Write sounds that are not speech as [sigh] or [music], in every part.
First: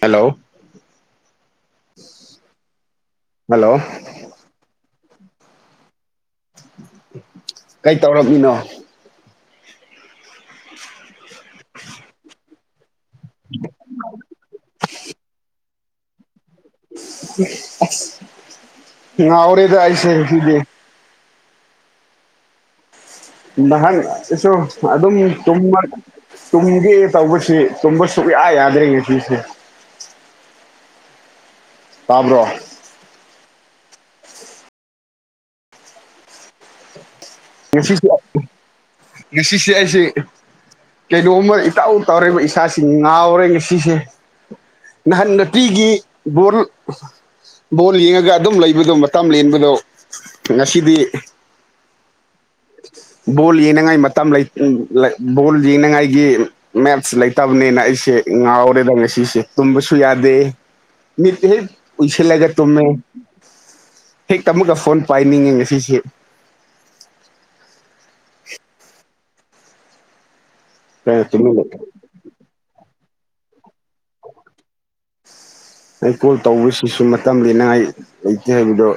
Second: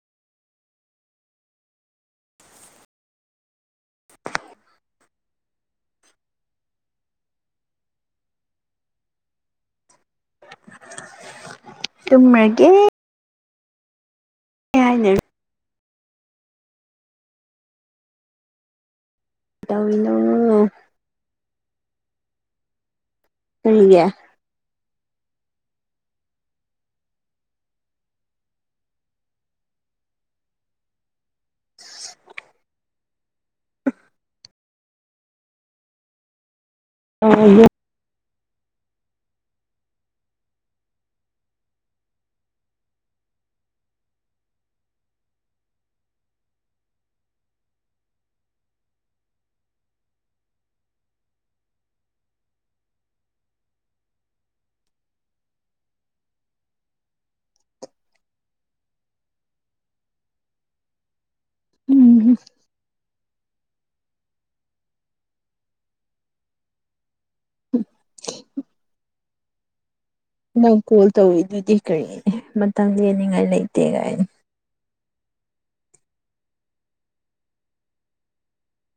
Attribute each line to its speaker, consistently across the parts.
Speaker 1: hello hello
Speaker 2: [unintelligible]
Speaker 1: ꯀꯩ ꯇꯧꯔꯝꯃꯤꯅꯣ
Speaker 2: ꯇꯨꯝꯔꯒꯦ
Speaker 1: [unintelligible]
Speaker 2: ꯍꯥꯏꯅ
Speaker 1: ꯉꯥꯎꯔꯦꯗ ꯑꯩꯁꯦ ꯉꯁꯤꯗꯤ
Speaker 2: ꯇꯧꯔꯤꯅꯣ ꯀꯔꯤꯒꯤ
Speaker 1: ꯅꯍꯥꯟꯁꯨ ꯑꯗꯨꯝ ꯇꯨꯝꯃ ꯇꯨꯝꯒꯦ ꯇꯧꯕꯁꯤ ꯇꯨꯝꯕ ꯁꯨꯛꯌꯥ ꯌꯥꯗ꯭ꯔꯦ ꯉꯁꯤꯁꯦ ꯇꯥꯕ꯭ꯔꯣ
Speaker 2: ꯑ
Speaker 1: [unintelligible] ꯉꯁꯤ ꯁꯤ ꯑꯩꯁꯤ ꯀꯩꯅꯣꯝꯃ ꯏꯇꯥꯎ ꯇꯥꯎꯔꯕ ꯏꯁꯥꯁꯤ ꯉꯥꯎꯔꯦ ꯉꯁꯤꯁꯦ ꯅꯍꯥꯟ ꯅꯇꯤꯒꯤ [unintelligible] ꯕꯣꯜ ꯌꯦꯡꯉꯒ ꯑꯗꯨꯝ ꯂꯩꯕꯗꯣ ꯃꯇꯝ ꯂꯦꯟꯕꯗꯣ ꯉꯁꯤꯗꯤ ꯕꯣꯜ ꯌꯦꯡꯅꯉꯥꯏ ꯃꯇꯝ ꯂꯩ ꯕꯣꯜ ꯌꯦꯡꯅꯉꯥꯏꯒꯤ ꯃꯦꯠꯁ ꯂꯩꯇꯕꯅꯤꯅ ꯑꯩꯁꯦ ꯉꯥꯎꯔꯦꯗ ꯉꯁꯤꯁꯦ ꯇꯨꯝꯕꯁꯨ ꯌꯥꯗꯦ ꯃꯤꯠꯇꯦ
Speaker 2: ꯎꯝ
Speaker 1: ꯄꯁꯤꯂꯒ ꯇꯨꯃꯦ ꯍꯦꯛꯇꯃꯨꯜꯂ ꯐꯣꯟ ꯄꯥꯏꯅꯤꯡꯉꯦ ꯉꯁꯤꯁꯤꯦ
Speaker 2: ꯅꯪ ꯀꯣꯜ
Speaker 1: ꯀꯩꯅꯣ ꯇꯨꯃꯤꯟ ꯂꯩ
Speaker 2: ꯇꯧꯋꯗꯨꯗꯤ ꯀꯔꯤ ꯃꯇꯝꯥꯡ ꯂꯦꯟꯅꯤꯡꯉꯥꯏ ꯂꯩꯇꯦ ꯀꯥꯏꯅ
Speaker 1: ꯑꯩ ꯀꯣꯜ ꯇꯧꯕꯁꯤꯁꯨ ꯃꯇꯝ ꯂꯩꯅꯉꯥꯏ ꯂꯩꯇꯦ ꯍꯥꯏꯕꯗꯣ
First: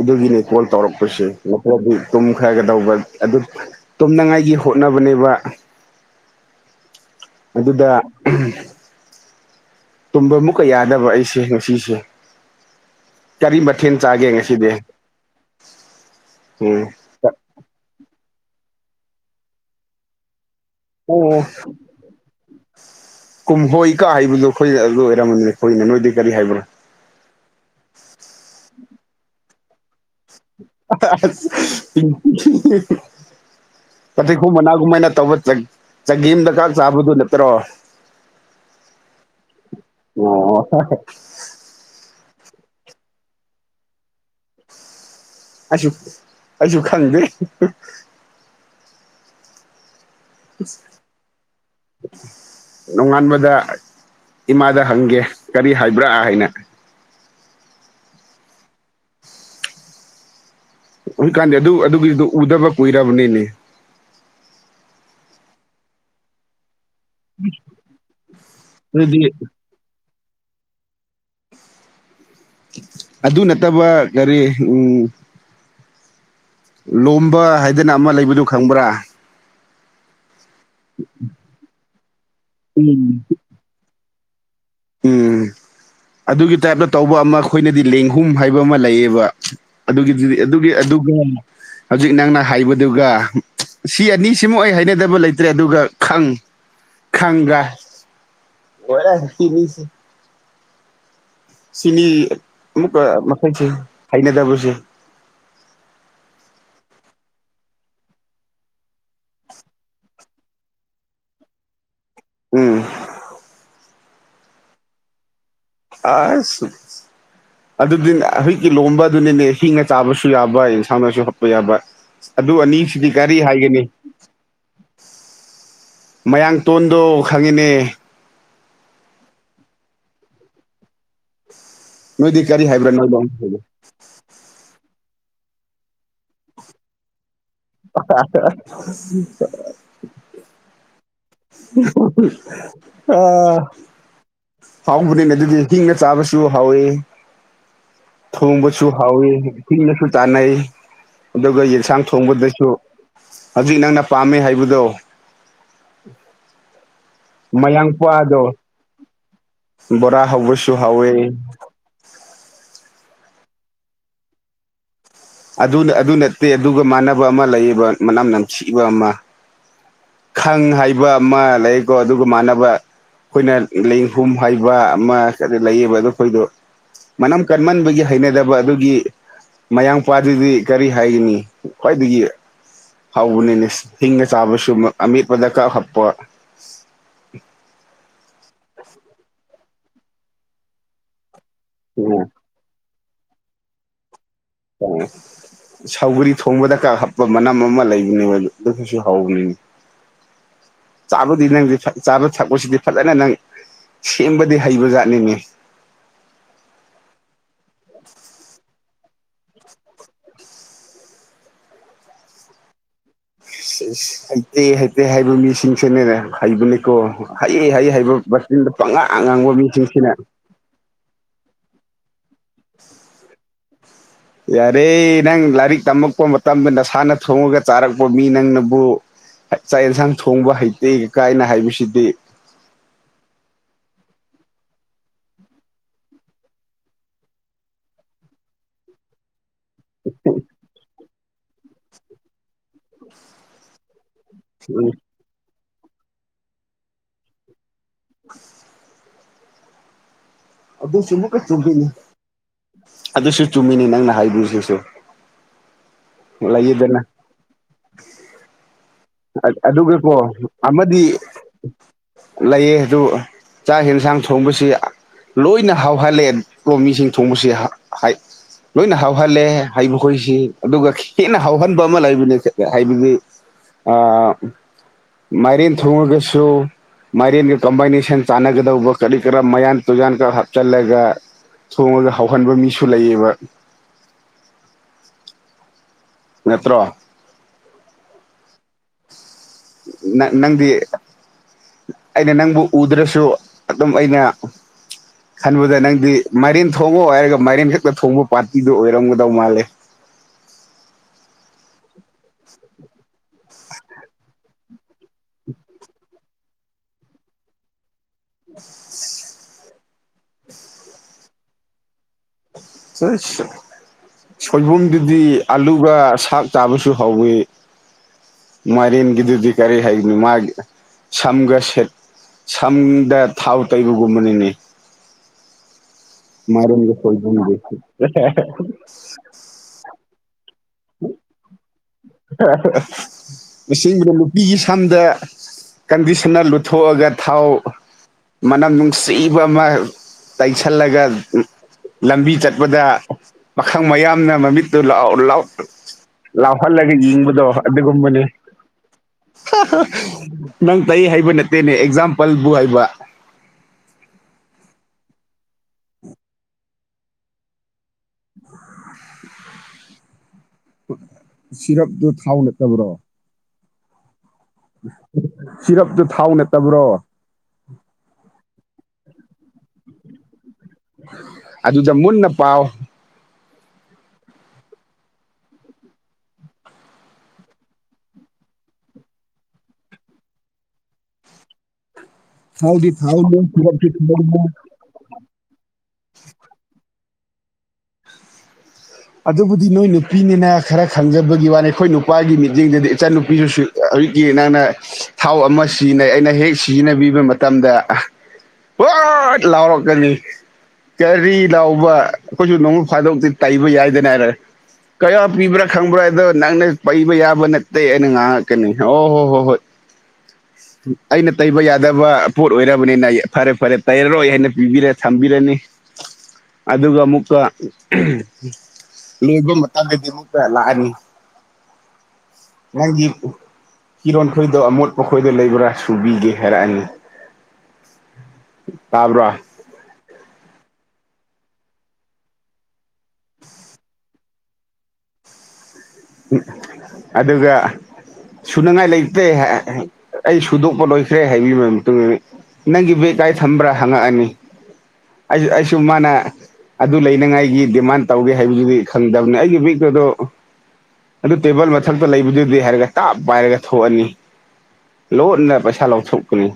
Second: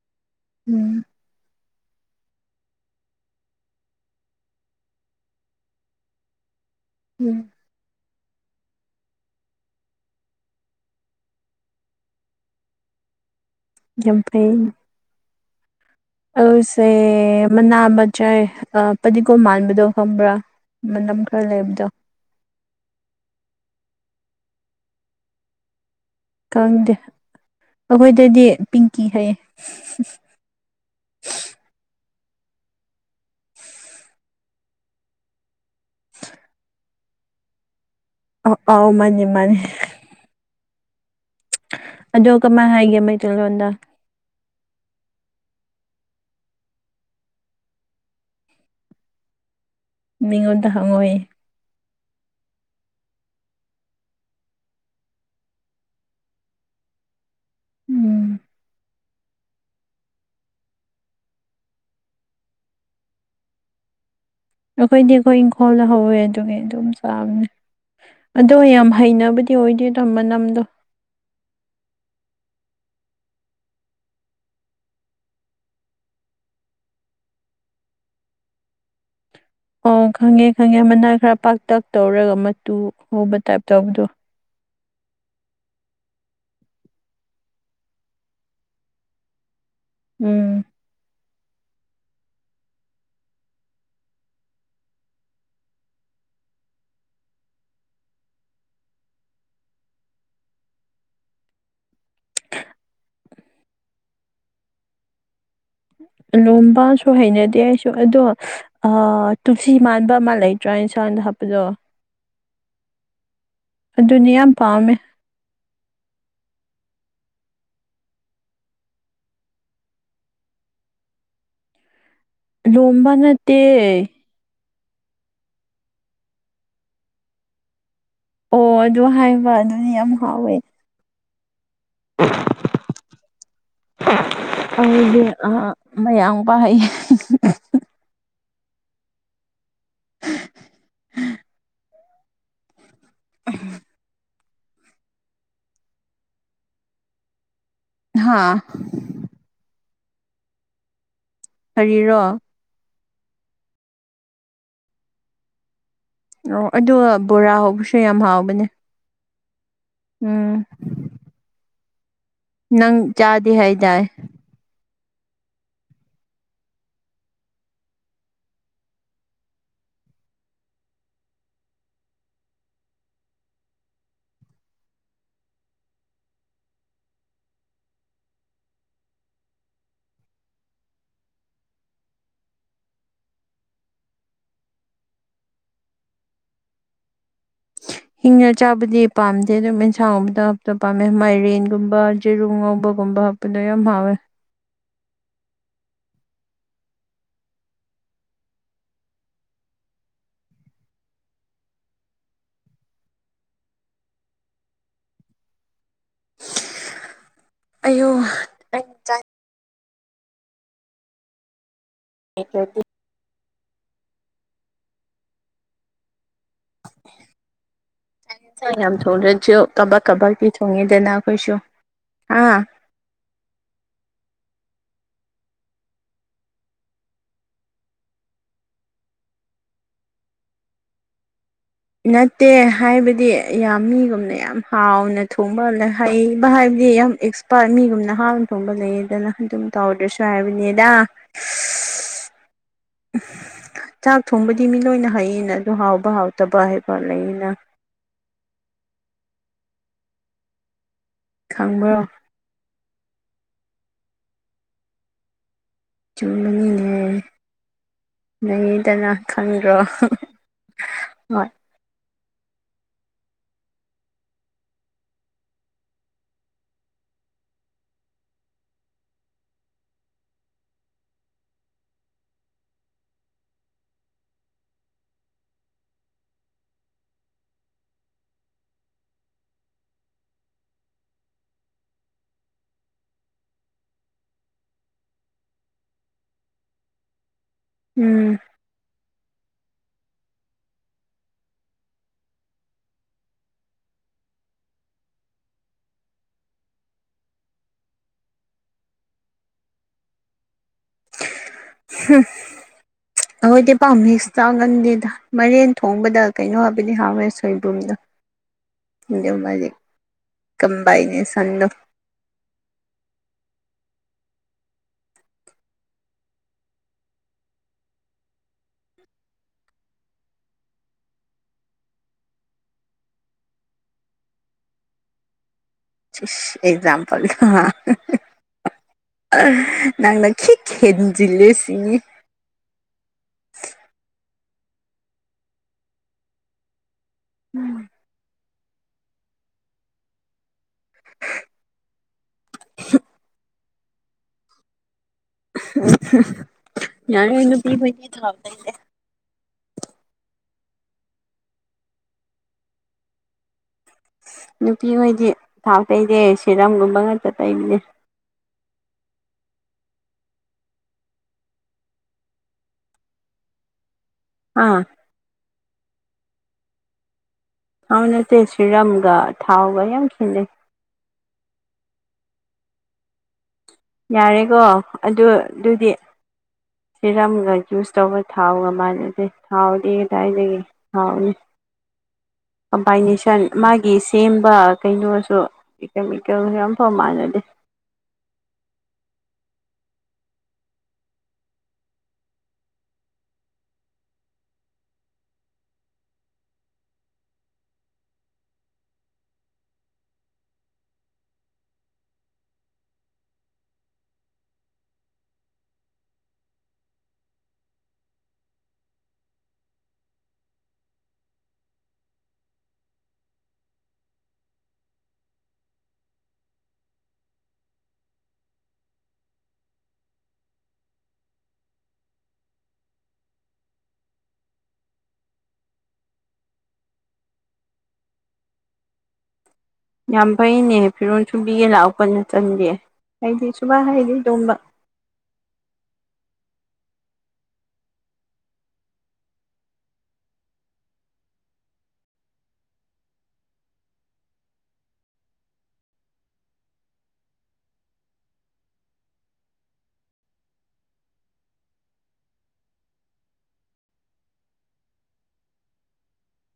Speaker 1: ꯑꯗꯨꯒꯤꯅꯦ ꯀꯣꯜ
Speaker 2: ꯎꯝ
Speaker 1: ꯇꯧꯔꯛꯄꯁꯦ ꯍꯥꯏꯗꯤ ꯇꯨꯝꯈ꯭ꯔꯒꯗꯧꯕ ꯑꯗꯨ ꯇꯨꯝꯅꯉꯥꯏꯒꯤ ꯍꯣꯠꯅꯕꯅꯦꯕ
Speaker 2: ꯎꯝ
Speaker 1: ꯑꯗꯨꯗ ꯇꯨꯝꯕ ꯑꯃꯨꯛꯀ ꯌꯥꯗꯕ ꯑꯩꯁꯦ ꯉꯁꯤꯁꯦ ꯀꯔꯤ ꯃꯊꯦꯜ
Speaker 2: ꯌꯥꯝ
Speaker 1: ꯆꯥꯒꯦ
Speaker 2: ꯐꯩ
Speaker 1: ꯉꯁꯤꯗꯤ ꯎꯝ
Speaker 2: ꯑꯗꯨꯁꯦ ꯃꯅꯥ ꯃꯆꯥꯏ ꯐꯗꯤꯒꯣꯝ ꯃꯥꯟꯕꯗꯣ ꯈꯪꯕ꯭ꯔꯥ ꯃꯅꯝ
Speaker 1: ꯑꯣ
Speaker 2: ꯈꯔ ꯂꯩꯕꯗꯣ
Speaker 1: ꯀꯨꯝꯍꯣꯏ ꯀꯥ ꯍꯥꯏꯕꯗꯣ ꯑꯩꯈꯣꯏꯗ ꯑꯗꯨ ꯑꯣꯏꯔꯝꯒꯅꯤ ꯍꯣꯏ ꯅꯣꯏꯗꯤ ꯀꯔꯤ ꯍꯥꯏ
Speaker 2: ꯈꯪꯗꯦ ꯑꯈꯣꯏꯗꯗꯤ ꯄꯤꯡꯀꯤ ꯍꯥꯏꯌꯦ
Speaker 1: [unintelligible] [unintelligible] ꯃꯅꯥꯒꯨꯝꯃꯥꯏꯅ ꯇꯧꯕ ꯆꯒꯦꯝ ꯅꯒ ꯆꯥꯕꯗꯨ ꯅꯠꯇ꯭ꯔꯣ
Speaker 2: ꯑ ꯑꯥꯎ ꯃꯥꯅꯦ ꯃꯥꯅꯦ
Speaker 1: [unintelligible]
Speaker 2: ꯑꯗꯣ ꯀꯃ ꯍꯥꯏꯒꯦ ꯃꯩꯇꯩ ꯂꯣꯟꯗ
Speaker 1: ꯑꯁꯨ ꯑꯩꯁꯨ ꯈꯪꯗꯦ
Speaker 2: ꯃꯤꯉꯣꯟꯗ ꯍꯪꯉꯣꯌꯦ
Speaker 1: [unintelligible] ꯅꯣꯡꯉꯥꯟꯕꯗ ꯏꯃꯥꯗ ꯍꯪꯒꯦ ꯀꯔꯤ ꯍꯥꯏꯕ꯭ꯔꯥ ꯍꯥꯏꯅ
Speaker 2: ꯎꯝ
Speaker 1: ꯍꯧꯖꯤꯛꯀꯥꯟꯗꯤ ꯑꯗꯨ ꯑꯗꯨꯒꯤꯗꯨ ꯎꯗꯕ ꯀꯨꯏꯔꯕꯅꯤꯅꯦ
Speaker 2: ꯑꯩꯈꯣꯏꯗꯤ ꯑꯩꯈꯣꯏ ꯏꯪꯈꯣꯜꯗ ꯍꯧꯋꯦ ꯑꯗꯨꯒꯤ ꯑꯗꯨꯝ ꯄꯥꯝꯃꯦ ꯑꯗꯣ ꯌꯥꯝ
Speaker 1: ꯑꯗꯨꯗꯤ
Speaker 2: ꯍꯩꯅꯕꯗꯤ ꯑꯣꯏꯗꯦꯗꯥ ꯃꯅꯝꯗꯣ
Speaker 1: ꯑꯗꯨ ꯅꯠꯇꯕ ꯀꯔꯤ ꯎꯝ ꯂꯣꯝꯕ ꯍꯥꯏꯗꯅ ꯑꯃ ꯂꯩꯕꯗꯨ ꯈꯪꯕ꯭ꯔꯥ
Speaker 2: ꯑꯣ ꯈꯪꯉꯦ ꯈꯪꯉꯦ ꯃꯅꯥꯏ ꯈꯔ ꯄꯥꯛꯇꯛ ꯇꯧꯔꯒ ꯃꯇꯨ
Speaker 1: ꯎꯝ
Speaker 2: ꯍꯨꯕ ꯇꯥꯏꯞ ꯇꯧꯕꯗꯣ
Speaker 1: ꯎꯝ ꯑꯗꯨꯒꯤ ꯇꯥꯏꯞꯇ ꯇꯧꯕ ꯑꯃ ꯑꯩꯈꯣꯏꯅꯗꯤ ꯂꯦꯡꯍꯨꯝ ꯍꯥꯏꯕ ꯑꯃ ꯂꯩꯌꯦꯕ ꯑꯗꯨꯒꯤꯗꯨꯗꯤ
Speaker 2: ꯎꯝ
Speaker 1: ꯑꯗꯨꯒꯤ ꯑꯗꯨꯒ ꯍꯧꯖꯤꯛ ꯅꯪꯅ ꯍꯥꯏꯕꯗꯨꯒ ꯁꯤ ꯑꯅꯤꯁꯤꯃ ꯑꯩ ꯍꯥꯏꯅꯗꯕ ꯂꯩꯇ꯭ꯔꯦ ꯑꯗꯨꯒ ꯈꯪ ꯈꯪꯒ [unintelligible] ꯁꯤꯅꯤ ꯑꯃꯨꯛꯀ ꯃꯈꯩꯁꯦ ꯍꯥꯏꯅꯗꯕꯁꯦ
Speaker 2: ꯂꯣꯝꯕꯁꯨ ꯍꯩꯅꯗꯦ ꯑꯩꯁꯨ ꯑꯗꯣ ꯑ ꯇꯨꯁꯤ ꯃꯥꯟꯕ ꯑꯃ ꯂꯩꯇ꯭ꯔꯥ ꯏꯟꯁꯥꯡꯗ ꯍꯥꯞꯄꯗꯣ
Speaker 1: ꯎꯝ
Speaker 2: ꯑꯗꯨꯅꯤ ꯌꯥꯝ ꯄꯥꯝꯃꯦ
Speaker 1: ꯑꯁ ꯑꯗꯨꯗꯤꯅꯦ ꯍꯧꯖꯤꯛꯀꯤ ꯂꯣꯝꯕ ꯑꯗꯨꯅꯤꯅꯦ ꯍꯤꯡꯉ ꯆꯥꯕꯁꯨ ꯌꯥꯕ ꯑꯦꯟꯁꯥꯡꯅꯁꯨ ꯍꯣꯠꯄ ꯌꯥꯕ ꯑꯗꯨ ꯑꯅꯤꯁꯤꯗꯤ
Speaker 2: ꯂꯣꯝꯕ
Speaker 1: ꯀꯔꯤ
Speaker 2: ꯅꯠꯇꯦ
Speaker 1: ꯍꯥꯏꯒꯅꯤ ꯃꯌꯥꯡ ꯇꯣꯟꯗꯣ ꯈꯪꯉꯤꯅꯦ
Speaker 2: ꯑꯣ ꯑꯗꯨ ꯍꯥꯏꯕ ꯑꯗꯨꯅꯤ ꯌꯥꯝ ꯍꯥꯎꯋꯦ
Speaker 1: ꯅꯣꯏꯗꯤ ꯀꯔꯤ ꯍꯥꯏꯕ꯭ꯔꯥ [unintelligible]
Speaker 2: [unintelligible] ꯑꯩꯗꯤ ꯃꯌꯥꯝ ꯄ ꯍꯩ [inaudible]
Speaker 1: [unintelligible]
Speaker 2: ꯎꯝ
Speaker 1: ꯑꯥ ꯍꯥꯎꯕꯅꯤꯅꯦ ꯑꯗꯨꯗꯤ ꯍꯤꯡꯒ ꯆꯥꯕꯁꯨ ꯍꯥꯎꯏꯤ
Speaker 2: ꯍꯥ
Speaker 1: ꯊꯣꯡꯕꯁꯨ ꯍꯥꯎꯋꯤ ꯏꯁꯤꯡꯒꯁꯨ ꯆꯥꯟꯅꯩ ꯑꯗꯨꯒ ꯌꯦꯟꯁꯥꯡ
Speaker 2: ꯀꯔꯤꯔꯣ
Speaker 1: ꯊꯣꯡꯕꯗꯁꯨ ꯍꯧꯖꯤꯛ ꯅꯪꯅ ꯄꯥꯝꯃꯦ ꯍꯥꯏꯕꯗꯣ [unintelligible]
Speaker 2: ꯑꯣ ꯑꯗꯣ ꯕꯣꯔꯥ ꯍꯧꯕꯁꯨ ꯌꯥꯝ ꯍꯥꯎꯕꯅꯦ
Speaker 1: ꯕꯣꯔ
Speaker 2: ꯎꯝ
Speaker 1: ꯍꯧꯕꯁꯨ ꯍꯥꯎꯋꯦ
Speaker 2: ꯅꯪ ꯆꯥꯗꯦ ꯍꯥꯏꯗꯥꯏ
Speaker 1: ꯑꯗꯨ ꯑꯗꯨ ꯅꯠꯇꯦ ꯑꯗꯨꯒ ꯃꯥꯟꯅꯕ ꯑꯃ ꯂꯩꯌꯦꯕ ꯃꯅꯝ ꯅꯝꯁꯤꯕ ꯑꯃ ꯈꯪ ꯍꯥꯏꯕ ꯑꯃ ꯂꯩꯀꯣ ꯑꯗꯨꯒ ꯃꯥꯟꯅꯕ ꯑꯩꯈꯣꯏꯅ ꯂꯦꯡꯍꯨꯝ ꯍꯥꯏꯩꯕ ꯑꯃ ꯂꯩꯌꯦꯕ ꯑꯗꯨꯣ ꯑꯩꯈꯣꯏꯗꯣ ꯃꯅꯝ ꯀꯟꯃꯟꯕꯒꯤ ꯍꯩꯅꯗꯕ ꯑꯗꯨꯒꯤ ꯃꯌꯥꯡ ꯃꯄꯥꯥꯗꯨꯗꯤ ꯀꯔꯤ ꯍꯥꯏꯒꯅꯤ ꯈ꯭ꯋꯥꯏꯗꯒꯤ ꯍꯧꯕꯅꯤꯅꯦ ꯍꯤꯡꯒ ꯆꯥꯕꯁꯨ ꯑꯃꯠꯄꯗ ꯀꯛ ꯍꯥꯞꯄ
Speaker 2: ꯍꯤꯡꯅ ꯆꯥꯕꯗꯤ ꯄꯥꯝꯗꯦ ꯑꯗꯨꯝ ꯑꯦꯟꯁꯥꯡꯒꯝꯗ ꯍꯥꯇ ꯄꯥꯝꯃꯦ ꯃꯥꯏꯔꯦꯟ ꯑꯗꯨꯒꯨꯝꯕ ꯌꯦꯖꯦꯔꯨ ꯉꯧꯕꯒꯨꯝꯕ ꯍꯥꯞꯄꯤꯗꯣ ꯌꯥꯝ ꯍꯥꯎꯋꯦ
Speaker 1: ꯎꯝ ꯁꯧꯒꯔꯤ ꯊꯣꯡꯕꯗ ꯀꯥ ꯍꯞꯄ ꯃꯅꯝ ꯑꯃ ꯂꯩꯕꯅꯦꯕ ꯑꯗꯨꯒꯤꯁꯨ ꯍꯧꯕꯅꯤꯅꯦ ꯆꯥꯕꯗꯤ ꯅꯪꯗꯤ ꯆꯥꯕ ꯊꯛꯄꯁꯤꯗꯤ ꯐꯖꯅ ꯅꯪ ꯁꯦꯝꯕꯗꯤ ꯍꯩꯕ ꯖꯥꯠꯅꯤꯅꯦ
Speaker 2: ꯑꯌꯣ [unintelligible] [unintelligible]
Speaker 1: ꯍꯩꯇꯦ ꯍꯩꯇꯦ ꯍꯥꯏꯕ ꯃꯤꯁꯤꯡꯁꯤꯅꯦꯅꯦ ꯍꯩꯕꯅꯤꯀꯣ ꯍꯩ ꯍꯩ ꯍꯩꯕ ꯕꯁꯇꯤꯟꯗ ꯄꯉꯥꯡ ꯉꯥꯡꯕ ꯃꯤꯁꯤꯡꯁꯤꯅꯦ
Speaker 2: ꯐꯣꯡꯉꯤꯗꯅ ꯑꯩꯈꯣꯏꯁꯨ ꯑꯥ
Speaker 1: ꯌꯥꯔꯦ ꯅꯪ ꯂꯥꯏꯔꯤꯛ ꯇꯝꯃꯛꯄ ꯃꯇꯝꯗ ꯅꯁꯥꯅ ꯊꯣꯡꯉꯒ ꯆꯥꯔꯛꯄ ꯃꯤ ꯅꯪꯅꯕꯨ ꯆꯥꯛ ꯌꯦꯟꯁꯥꯡ ꯊꯣꯡꯕ ꯍꯩꯇꯦꯒ ꯀꯥꯏꯅ ꯍꯥꯏꯕꯁꯤꯗꯤ
Speaker 2: [unintelligible] ꯇꯦ ꯍꯥꯏꯕꯗꯤ ꯌꯥꯝ ꯃꯤꯒꯨꯝꯅ ꯌꯥꯝ ꯍꯥꯎꯅ ꯊꯣꯡꯕ ꯍꯩꯕ ꯍꯥꯏꯕꯗꯤ ꯌꯥꯝ ꯃꯤꯒꯨꯝꯅ ꯍꯥꯎꯅ ꯊꯣꯡꯕ ꯂꯩꯌꯦꯗꯅ ꯑꯗꯨꯝ ꯇꯧꯗ꯭ꯔꯁꯨ ꯍꯥꯏꯕꯅꯦꯗ ꯆꯥꯛ ꯊꯣꯡꯕꯗꯤ ꯃꯤ
Speaker 1: ꯎꯝ
Speaker 2: ꯂꯣꯏꯅ ꯍꯩꯌꯦꯅ ꯑꯗꯨ ꯍꯥꯎꯕ ꯍꯥꯎꯇꯕ ꯍꯥꯏꯕ ꯂꯩꯌꯦꯅ
Speaker 1: [inaudible] ꯑꯗꯨꯁꯨ ꯑꯃꯨꯛꯀ ꯆꯨꯝꯃꯤꯅꯤ
Speaker 2: ꯈꯪꯕ꯭ꯔꯣ
Speaker 1: ꯑꯗꯨꯁꯨ ꯆꯨꯝꯃꯤꯅꯤ ꯅꯪꯅ ꯍꯥꯏꯕꯤꯔꯤꯁꯤꯁꯨ
Speaker 2: ꯆꯨꯝꯕꯅꯤꯅꯦ
Speaker 1: ꯂꯩꯌꯦꯗꯅ
Speaker 2: ꯂꯩꯗꯅ
Speaker 1: ꯑꯗꯨꯒꯀꯣ ꯑꯃꯗꯤ
Speaker 2: ꯍꯣꯏ
Speaker 1: ꯂꯩꯌꯦ ꯑꯗꯨ ꯆꯥꯛ ꯌꯦꯟꯁꯥꯡ ꯊꯣꯡꯕꯁꯤ ꯂꯣꯏꯅ ꯍꯥꯎꯍꯜꯂꯦ ꯂꯣꯃꯤꯁꯤꯡ ꯊꯣꯡꯕꯕꯁꯤ ꯍꯥꯏ ꯂꯣꯏꯅ ꯍꯥꯎꯍꯜꯂꯦ ꯍꯥꯏꯕ ꯈꯣꯏꯁꯤ ꯑꯗꯨꯒ ꯍꯦꯟꯅ ꯍꯥꯎꯍꯟꯕ ꯑꯃ ꯂꯩꯕꯅꯦ ꯍꯥꯏꯕꯗꯤ ꯑ ꯃꯔꯤꯟ ꯊꯣꯡꯉꯒꯁꯨ ꯃꯥꯏꯔꯤꯦꯟꯒꯤ ꯀꯣꯝꯕꯥꯏꯅꯦꯁꯟ ꯆꯥꯟꯅꯒꯗꯧꯕ ꯀꯔꯤ ꯀꯔꯥ ꯃꯌꯥꯟ ꯇꯨꯌꯥꯟꯒ ꯍꯥꯞꯆꯤꯜꯂꯒ ꯊꯣꯡꯉꯒ ꯍꯥꯎꯍꯟꯕ ꯃꯤꯁꯨ ꯂꯩꯌꯦꯕ ꯅꯇ꯭ꯔꯣ
Speaker 2: ꯎꯝ
Speaker 1: ꯅ ꯅꯪꯗꯤ ꯑꯩꯅ ꯅꯪꯕꯨ ꯎꯗ꯭ꯔꯁꯨ ꯑꯗꯨꯝ ꯑꯩꯅ ꯈꯟꯕꯗ ꯅꯪꯗꯤ ꯃꯥꯏꯔꯦꯟ ꯊꯣꯡꯉꯣ ꯍꯥꯏꯔꯒ ꯃꯥꯏꯔꯦꯟ ꯈꯛꯇ ꯊꯣꯡꯕ ꯄꯥꯔꯇꯤꯗꯨ ꯑꯣꯏꯔꯝꯒꯗꯧ ꯃꯥꯜꯂꯦ
Speaker 2: ꯍ ꯑꯩꯈꯣꯏꯗꯤ ꯄꯥꯝꯃꯤ ꯆꯥꯡ ꯉꯟꯗꯦꯗ ꯃꯔꯦꯟ ꯊꯣꯡꯕꯗ ꯀꯩꯅꯣ ꯍꯥꯏꯕꯗꯤ ꯍꯥꯎꯋꯦ ꯁꯣꯏꯕꯨꯝꯗꯣ ꯃꯥ ꯀꯕꯥꯏꯅꯦꯁꯟꯗꯣ
Speaker 1: ꯆ ꯁꯣꯏꯕꯨꯝꯗꯨꯗꯤ ꯑꯂꯨꯒ ꯁꯥꯛ ꯆꯥꯕꯁꯨ ꯍꯧꯋꯤ ꯃꯦꯟꯒꯤꯗꯨꯗꯤ ꯀꯔꯤ ꯍꯥꯏꯒꯅꯣ ꯃꯥꯒꯤ ꯁꯝꯒ ꯁꯦꯠ ꯁꯝꯗ ꯊꯥꯎ ꯇꯩꯕꯒꯨꯝꯕꯅꯤꯅꯤ ꯃꯥꯏꯔꯦꯟꯒ
Speaker 2: ꯑꯦꯛꯖꯝꯄꯜ
Speaker 1: ꯁꯣꯏꯕꯨꯝꯗꯤ
Speaker 2: ꯅꯪꯅ ꯈꯤ ꯍꯦꯟꯖꯤꯜꯂꯦ ꯁꯤꯅꯤ
Speaker 1: ꯏꯁꯤꯡꯅ ꯅꯨꯄꯤꯒꯤ ꯁꯝꯗ ꯀꯟꯗꯤꯁꯟꯅ ꯂꯨꯊꯣꯛꯑꯒ ꯊꯥꯎ ꯃꯅꯝ ꯅꯨꯡꯁꯤꯕ ꯑꯃ ꯇꯩꯁꯜꯂꯒ ꯂꯝꯕꯤ ꯆꯠꯄꯗ ꯃꯈꯪ ꯃꯌꯥꯝꯅ ꯃꯃꯤꯠꯇꯨ ꯂꯥꯎꯍꯜꯂꯒ ꯃꯗꯣ
Speaker 2: ꯌꯥꯔꯣꯏ
Speaker 1: ꯑꯗꯨꯗꯤ
Speaker 2: ꯅꯨꯄꯤꯈꯣꯏꯗꯤ
Speaker 1: ꯀꯨꯝꯕꯅꯤ
Speaker 2: ꯊꯥꯎ ꯇꯩꯗꯦ
Speaker 1: ꯅꯪ ꯇ ꯍꯥꯏꯕ ꯅꯠꯇꯦꯅꯦ ꯑꯦꯛꯖꯥꯝꯄꯜꯕꯨ ꯍꯥꯏꯩꯕ
Speaker 2: ꯅꯨꯄꯤꯍꯣꯏꯗꯤ ꯊꯥꯎ ꯇꯩꯗꯦ ꯁꯦꯔꯝꯒꯨꯝꯕ ꯉꯥꯛꯇ ꯇꯩꯕꯅꯦ
Speaker 1: ꯁꯤꯔꯞꯇꯨ ꯊꯥꯎ ꯅꯠꯇꯕ꯭ꯔꯣ
Speaker 2: ꯑ
Speaker 1: ꯁꯤꯔꯞꯇꯨ ꯊꯥꯎ ꯅꯠꯇꯕ꯭ꯔꯣ
Speaker 2: ꯊꯥꯎ ꯅꯠꯇꯦ ꯁꯤꯔꯝꯒ ꯊꯥꯎꯒ ꯌꯥꯝ ꯈꯦꯠꯅꯩ
Speaker 1: ꯑꯗꯨꯗ ꯃꯨꯟꯅ ꯄꯥꯎ
Speaker 2: ꯌꯥꯔꯦꯀꯣ ꯑꯗꯨ ꯑꯗꯨꯗꯤ ꯁꯤꯔꯝꯒ ꯌꯨꯁ ꯇꯧꯕ ꯊꯥꯎꯒ ꯃꯥꯟꯅꯗꯦ ꯊꯥꯎꯗꯤ ꯀꯗꯥꯏꯗꯒꯤ ꯍꯥꯎꯅꯦ
Speaker 1: ꯊꯥꯎꯗꯤ ꯊꯥꯎꯅꯤ
Speaker 2: ꯀꯝꯕꯥꯏꯅꯦꯁꯟ
Speaker 1: ꯁꯤꯔꯞꯇꯤ
Speaker 2: ꯃꯥꯒꯤ
Speaker 1: ꯁꯤꯔꯞꯅꯤ
Speaker 2: ꯁꯦꯝꯕ ꯀꯩꯅꯣꯁꯨ ꯀꯦꯃꯤꯀꯦꯜꯁꯨ ꯌꯥꯝ ꯐꯕ ꯃꯥꯟꯅꯗꯦ
Speaker 1: ꯑꯗꯨꯕꯨꯗꯤ ꯅꯣꯏ ꯅꯨꯄꯤꯅꯤꯅ ꯈꯔ ꯈꯪꯖꯕꯒꯤ ꯋꯥꯅꯤ ꯑꯩꯈꯣꯏ ꯅꯨꯄꯥꯒꯤ ꯃꯤꯠꯌꯦꯡꯗꯗꯤ ꯏꯆꯟꯅꯨꯄꯤꯗꯨꯁꯨ ꯍꯧꯖꯤꯛꯀꯤ ꯅꯪꯅ ꯊꯥꯎ ꯑꯃ ꯁꯤꯖꯤꯟꯅꯩ ꯑꯩꯅ ꯍꯦꯛ ꯁꯤꯖꯤꯟꯅꯕꯤꯕ ꯃꯇꯝꯗ ꯍꯣꯏ ꯂꯥꯎꯔꯛꯀꯅꯤ ꯀꯔꯤ ꯂꯥꯎꯕ ꯑꯩꯈꯣꯏꯁꯨ ꯅꯣꯡ ꯐꯥꯗꯣꯛꯇꯤ ꯇꯩꯕ ꯌꯥꯏꯗꯅ ꯍꯥꯏꯔ ꯀꯌꯥ ꯄꯤꯕ꯭ꯔꯥ ꯈꯪꯕ꯭ꯔꯥ ꯑꯗꯣ ꯅꯪꯅ ꯄꯩꯕ ꯌꯥꯕ ꯅꯠꯇꯦ ꯑꯩꯅ ꯉꯥꯡꯉꯛꯀꯅꯤ ꯑꯣ ꯍꯣꯏ ꯍꯣꯏ ꯍꯣꯏ ꯑꯁ ꯑꯩꯅ ꯇꯩꯕ ꯌꯥꯗꯕ ꯄꯣꯠ ꯑꯣꯏꯔꯕꯅꯤꯅ ꯐꯔꯦ ꯐꯔꯦ ꯇꯩꯔꯔꯣꯏ ꯍꯥꯏꯅ ꯄꯤꯕꯤꯔꯦ ꯊꯝꯕꯤꯔꯅꯤ ꯑꯗꯨꯒ ꯑꯃꯨꯛꯀ ꯂꯣꯏꯕ ꯃꯇꯝꯗꯗꯤ ꯑꯃꯨꯛꯇ ꯂꯥꯛꯑꯅꯤ ꯅꯪꯒꯤ ꯀꯤꯔꯣꯟꯈꯩꯗꯣ ꯑꯃꯣꯠ ꯃꯈꯣꯏꯗ ꯂꯩꯕ꯭ꯔꯥ ꯁꯨꯕꯤꯒꯦ ꯍꯥꯏꯔꯛꯑꯅꯤ ꯇꯥꯕꯔ
Speaker 2: ꯌꯥꯝ ꯐꯩꯅꯦ ꯐꯤꯔꯣꯜ ꯁꯨꯕꯤꯒ ꯂꯥꯛꯑꯣꯄ ꯅꯆꯟꯗꯤ ꯍꯥꯏꯗꯤ ꯁꯨꯕꯥ ꯍꯥꯏꯗ ꯇꯣꯝꯕ
Speaker 1: ꯑꯗꯨꯒ ꯁꯨꯅꯤꯡꯉꯥꯏ ꯂꯩꯇꯦ ꯑꯩ ꯁꯨꯗꯣꯛꯄ ꯂꯣꯏꯈ꯭ꯔꯦ ꯍꯥꯏꯕꯤꯕ ꯃꯇꯨꯡ ꯅꯪꯒꯤ ꯕꯦꯒ ꯀꯥꯏ ꯊꯝꯕ꯭ꯔꯥ ꯍꯪꯉꯛꯑꯅꯤ ꯑꯩ ꯑꯩꯁꯨ ꯃꯥꯅ ꯑꯗꯨ ꯂꯩꯅꯉꯥꯏꯒꯤ ꯗꯤꯃꯥꯟ ꯇꯧꯒꯦ ꯍꯥꯏꯕꯗꯨꯗꯤ ꯈꯪꯗꯕꯅꯤ ꯑꯩꯒꯤ ꯕꯤꯛꯀꯗꯣ ꯑꯗꯨ ꯇꯦꯕꯜ ꯃꯊꯛꯇ ꯂꯩꯕꯗꯨꯗꯤ ꯍꯥꯏꯔꯒ ꯇꯥꯞ ꯄꯥꯏꯔꯒ ꯊꯣꯛꯑꯅꯤ ꯂꯣꯟꯅ ꯄꯩꯁꯥ ꯂꯧꯊꯣꯛꯀꯅꯤ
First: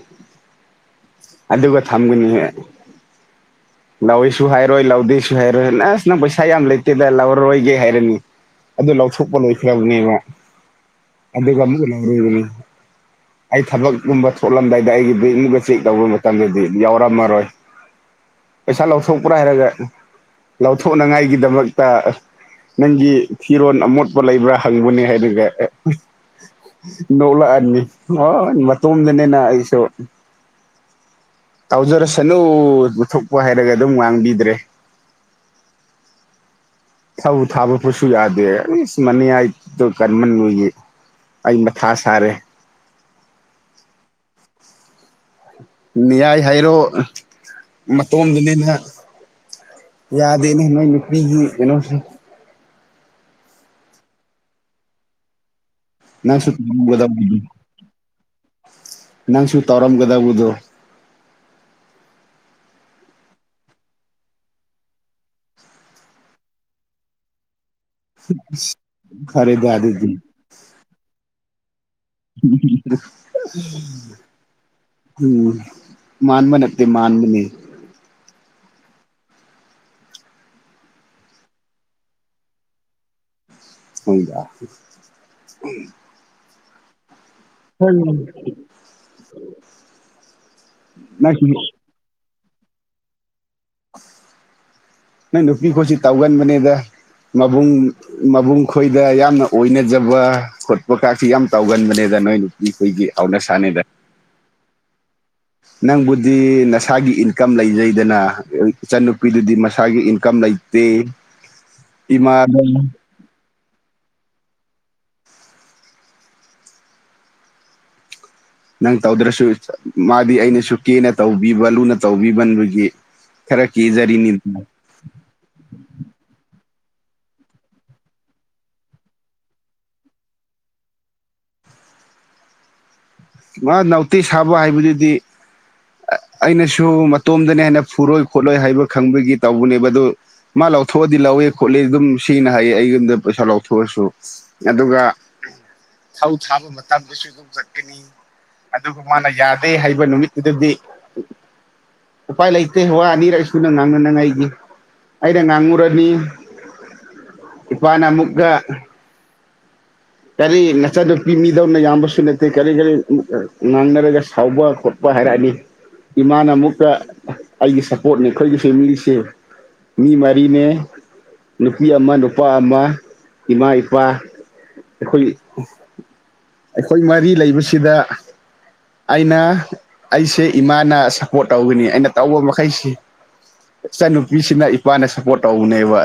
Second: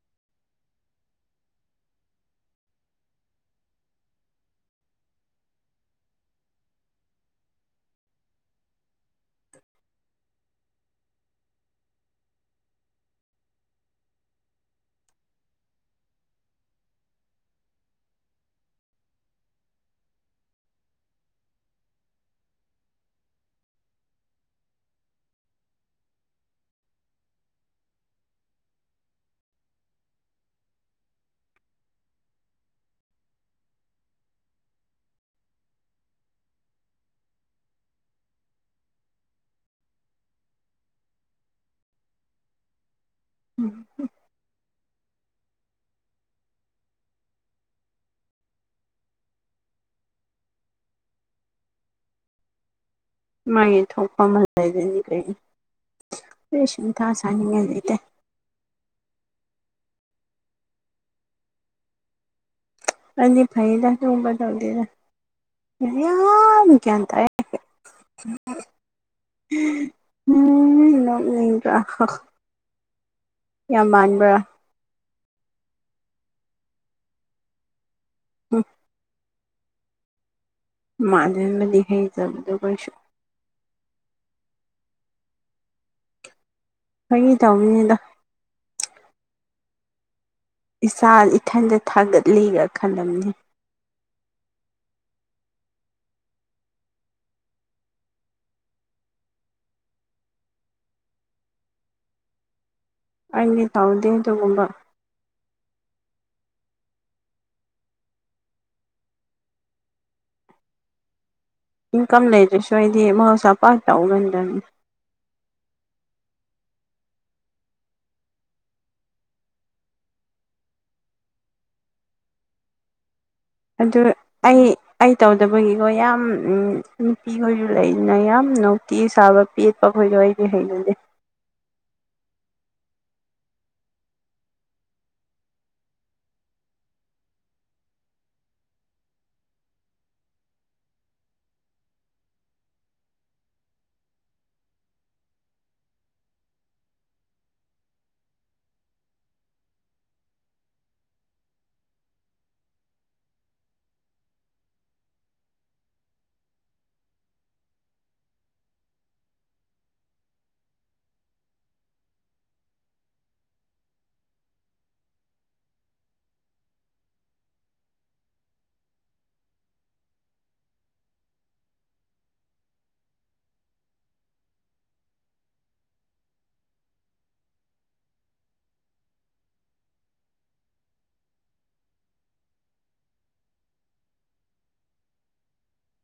Speaker 1: ꯑꯗꯨꯒ ꯊꯝꯒꯅꯤ ꯂꯧꯔꯣꯏꯁꯨ ꯍꯥꯏꯔꯣꯏ ꯂꯧꯗꯦꯁꯨ ꯍꯥꯏꯔꯣꯏ ꯅꯁ ꯅꯪ ꯄꯩꯁꯥ ꯌꯥꯝ ꯂꯩꯇꯦꯗ ꯂꯧꯔꯣꯏꯒꯦ ꯍꯥꯏꯔꯅꯤ ꯑꯗꯨ ꯂꯧꯊꯣꯛꯄ ꯂꯣꯏꯈ꯭ꯔꯕꯅꯦꯕ ꯑꯗꯨꯒ ꯑꯃꯨ ꯂꯧꯔꯤꯕꯅꯤ ꯑꯩ ꯊꯕꯛꯀꯨꯝꯕ ꯊꯣꯛꯂꯝꯗꯥꯏꯗ ꯑꯩꯒꯤ ꯕꯦꯡꯒꯨꯝꯕ ꯆꯦꯛ ꯇꯧꯕ ꯃꯇꯝꯗꯗꯤ ꯌꯥꯎꯔꯝꯃꯔꯣꯏ ꯄꯩꯁꯥ ꯂꯧꯊꯣꯛꯄ꯭ꯔꯥ ꯍꯥꯏꯔꯒ ꯂꯧꯊꯣꯛꯅꯉꯥꯏꯒꯤꯗꯃꯛꯇ ꯅꯪꯒꯤ ꯐꯤꯔꯣꯟ ꯑꯃꯣꯠ ꯂꯩꯕ꯭ꯔꯥ ꯍꯪꯕꯅꯦ ꯍꯥꯏꯗꯨꯒ ꯅꯣꯛꯂꯛꯑꯅꯤ ꯍꯣꯏ ꯃꯇꯣꯝꯗꯅꯤꯅ ꯑꯩꯁꯨ ꯇꯥꯎꯖꯔꯁꯅꯨ ꯂꯨꯊꯣꯛꯄ ꯍꯥꯏꯔꯒ ꯑꯗꯨꯝ ꯉꯥꯡꯕꯤꯗ꯭ꯔꯦ ꯊꯧ ꯊꯥꯕ ꯐꯠꯁꯨ ꯌꯥꯗꯦ ꯃꯅꯤ ꯍꯥꯏꯗꯣ ꯀꯟꯃꯟꯂꯨꯏ ꯑꯩ ꯃꯊꯥ ꯁꯥꯔꯦ
Speaker 2: ꯎꯝ
Speaker 1: ꯅꯤꯌꯥꯏ ꯍꯥꯏꯔꯣ ꯃꯇꯣꯝꯗꯅꯤꯅ ꯌꯥꯗꯦꯅꯦ ꯅꯣꯢ ꯅꯨꯄꯤꯒꯤ ꯀꯩꯅꯣꯁꯤ
Speaker 2: ꯃꯥꯒꯤ ꯊꯣꯛꯐꯝ ꯑꯃ ꯑꯗꯨꯗꯤ ꯀꯩꯅꯤ
Speaker 1: ꯅꯪꯁꯨ
Speaker 2: ꯏꯁꯤꯡ ꯊꯥ
Speaker 1: ꯇꯧꯒꯗꯕꯗꯨ
Speaker 2: ꯁꯥꯥꯅꯤꯡꯉꯥꯏ ꯂꯩꯇꯦ
Speaker 1: ꯅꯪꯁꯨ ꯇꯧꯔꯝꯒꯗꯕꯗꯣ
Speaker 2: ꯑꯩꯗꯤ ꯐꯩꯌꯦꯗ ꯑꯗꯨꯒꯨꯝꯕ ꯇꯧꯗꯦꯗ ꯌꯥꯝ ꯒ꯭ꯌꯥꯟ ꯇꯥꯏꯌꯦ
Speaker 1: ꯐꯔꯦꯗ ꯑꯗꯨꯗꯤ
Speaker 2: ꯎꯝ ꯅꯣꯛꯅꯤꯡꯗ꯭ꯔ
Speaker 1: ꯑꯁ ꯎꯝ ꯃꯥꯅꯕ ꯅꯠꯇ ꯃꯥꯥꯟꯕꯅꯤ
Speaker 2: ꯎꯝ ꯃꯥꯗꯗꯤ ꯍ ꯆꯗꯧꯕ
Speaker 1: ꯍꯗ
Speaker 2: ꯑꯩꯈꯣꯏꯒꯤ ꯇꯧꯅꯤꯗ
Speaker 1: ꯎꯝ
Speaker 2: ꯏꯆꯥ ꯏꯊꯟꯗ ꯊꯥꯒꯠꯂꯤꯒ ꯈꯜꯂꯝꯅꯤ
Speaker 1: ꯅꯪ ꯅꯨꯄꯤꯈꯠꯁꯤ ꯇꯧꯒꯟꯕꯅꯦꯗ ꯃꯕꯨꯡ ꯃꯕꯨꯡ ꯈꯣꯏꯗ ꯌꯥꯝꯅ ꯑꯣꯏꯅꯖꯕ ꯈꯣꯠꯄ ꯀꯥꯁꯤ ꯌꯥꯝ ꯇꯧꯒꯟꯕꯅꯦꯗ ꯅꯣꯏ ꯅꯨꯄꯤꯈꯣꯏꯒꯤ
Speaker 2: ꯑꯩꯒꯤ ꯇꯥꯎꯗꯦ ꯑꯗꯨꯒꯨꯝꯕ
Speaker 1: ꯅꯪꯕꯨꯗꯤ ꯅꯁꯥꯒꯤ ꯏꯟꯀꯝ ꯂꯩꯖꯩꯗꯅ ꯏꯆꯟꯅꯨꯄꯤꯗꯨꯗꯤ ꯃꯁꯥꯒꯤ ꯀꯝ ꯂꯩꯇꯦ
Speaker 2: ꯏꯟꯀꯝ
Speaker 1: ꯏꯃꯥꯗ
Speaker 2: ꯂꯩꯗ꯭ꯔꯁꯨ ꯑꯩꯗꯤ ꯃꯍꯧꯁꯥ ꯄꯥ ꯇꯎꯒꯟꯗꯅꯤ
Speaker 1: ꯅꯪ ꯇꯧꯗ꯭ꯔꯁꯨ ꯃꯥꯗꯤ ꯑꯩꯅꯁꯨ ꯀꯦꯅ ꯇꯧꯕꯤꯕ ꯂꯨꯅ ꯇꯧꯕꯤꯕꯕꯒꯤ
Speaker 2: ꯑꯗꯨ ꯑꯩ ꯑꯩ ꯇꯧꯗꯕꯒꯤꯀꯣ ꯌꯥꯝ ꯅꯨꯄꯤꯈꯣꯏꯁꯨ ꯂꯩꯗꯅ ꯌꯥꯝ ꯅꯨꯡꯇꯤ ꯁꯥꯕ ꯄꯦ ꯄꯈꯣꯏꯔꯏꯗꯤ ꯍꯩꯅꯦ
Speaker 1: ꯃꯥ ꯅꯥꯎꯇꯤ ꯁꯥꯕ ꯍꯥꯏꯕꯗꯨꯗꯤ ꯑꯩꯅꯁꯨ ꯃꯇꯣꯝꯗꯅ ꯍꯦꯟꯅ ꯐꯨꯔꯣꯏ ꯈꯣꯠꯂꯣꯏ ꯍꯥꯏꯕ ꯈꯪꯕꯒꯤ ꯇꯧꯕꯅꯦꯕ ꯑꯗꯨ ꯃꯥ ꯂꯧꯊꯣꯛꯑꯗꯤ ꯂꯧꯋꯦ ꯈꯣꯠꯂꯦ ꯑꯗꯨꯝ ꯁꯤꯦꯡꯅ ꯍꯥꯏꯌꯦ ꯑꯩ ꯌꯨꯝꯗ ꯄꯩꯁꯥ ꯂꯧꯊꯣꯛꯑꯁꯨ ꯑꯗꯨꯒ ꯁꯧ ꯊꯥꯕ ꯃꯇꯝꯗꯁꯨ ꯑꯗꯨꯝ ꯆꯠꯀꯅꯤ ꯑꯗꯨꯒ ꯃꯥꯅ ꯌꯥꯗꯦ ꯍꯥꯏꯕ ꯅꯨꯃꯤꯠꯇꯨꯗꯗꯤ ꯎꯄꯥꯏ ꯂꯩꯇꯦ ꯋꯥ ꯑꯅꯤꯔ ꯁꯨꯅ ꯉꯥꯡꯅꯅꯤꯡꯉꯥꯏꯒꯤ ꯑꯩꯅ ꯉꯥꯡꯉꯨꯔꯅꯤ ꯏꯄꯥꯅ ꯑꯃꯨꯛꯀ ꯀꯔꯤ ꯅꯆꯥ ꯅꯨꯄꯤ ꯃꯤꯗꯧꯅ ꯌꯥꯝꯕꯁꯨ ꯅꯠꯇꯦ ꯀꯔꯤ ꯀꯔꯤ ꯉꯥꯡꯅꯔꯒ ꯁꯥꯎꯕ ꯈꯣꯠꯄ ꯍꯥꯏꯔꯛꯑꯅꯤ ꯏꯃꯥꯅ ꯑꯃꯨꯛꯇ ꯑꯩꯒꯤ ꯁꯞꯄꯣꯔꯠꯅꯤ ꯑꯩꯈꯣꯏꯒꯤ ꯐꯦꯃꯤꯂꯤꯁꯦ ꯃꯤ ꯃꯔꯤꯅꯦ ꯅꯨꯄꯤ ꯑꯃ ꯅꯨꯄꯥ ꯑꯃ ꯏꯃꯥ ꯏꯄꯥ ꯑꯩꯈꯣꯏ ꯑꯩꯈꯣꯏ ꯃꯔꯤ ꯂꯩꯕꯁꯤꯗ ꯑꯩꯅ ꯑꯩꯁꯦ ꯏꯃꯥꯅ ꯁꯞꯄꯣꯔꯠ ꯇꯧꯒꯅꯤ ꯑꯩꯅ ꯇꯧꯕ ꯃꯈꯩꯁꯤ ꯏꯆ ꯅꯨꯨꯄꯤꯁꯤꯅ ꯏꯄꯥꯅ ꯁꯞꯄꯣꯔꯠ ꯇꯧꯕꯅꯦꯕ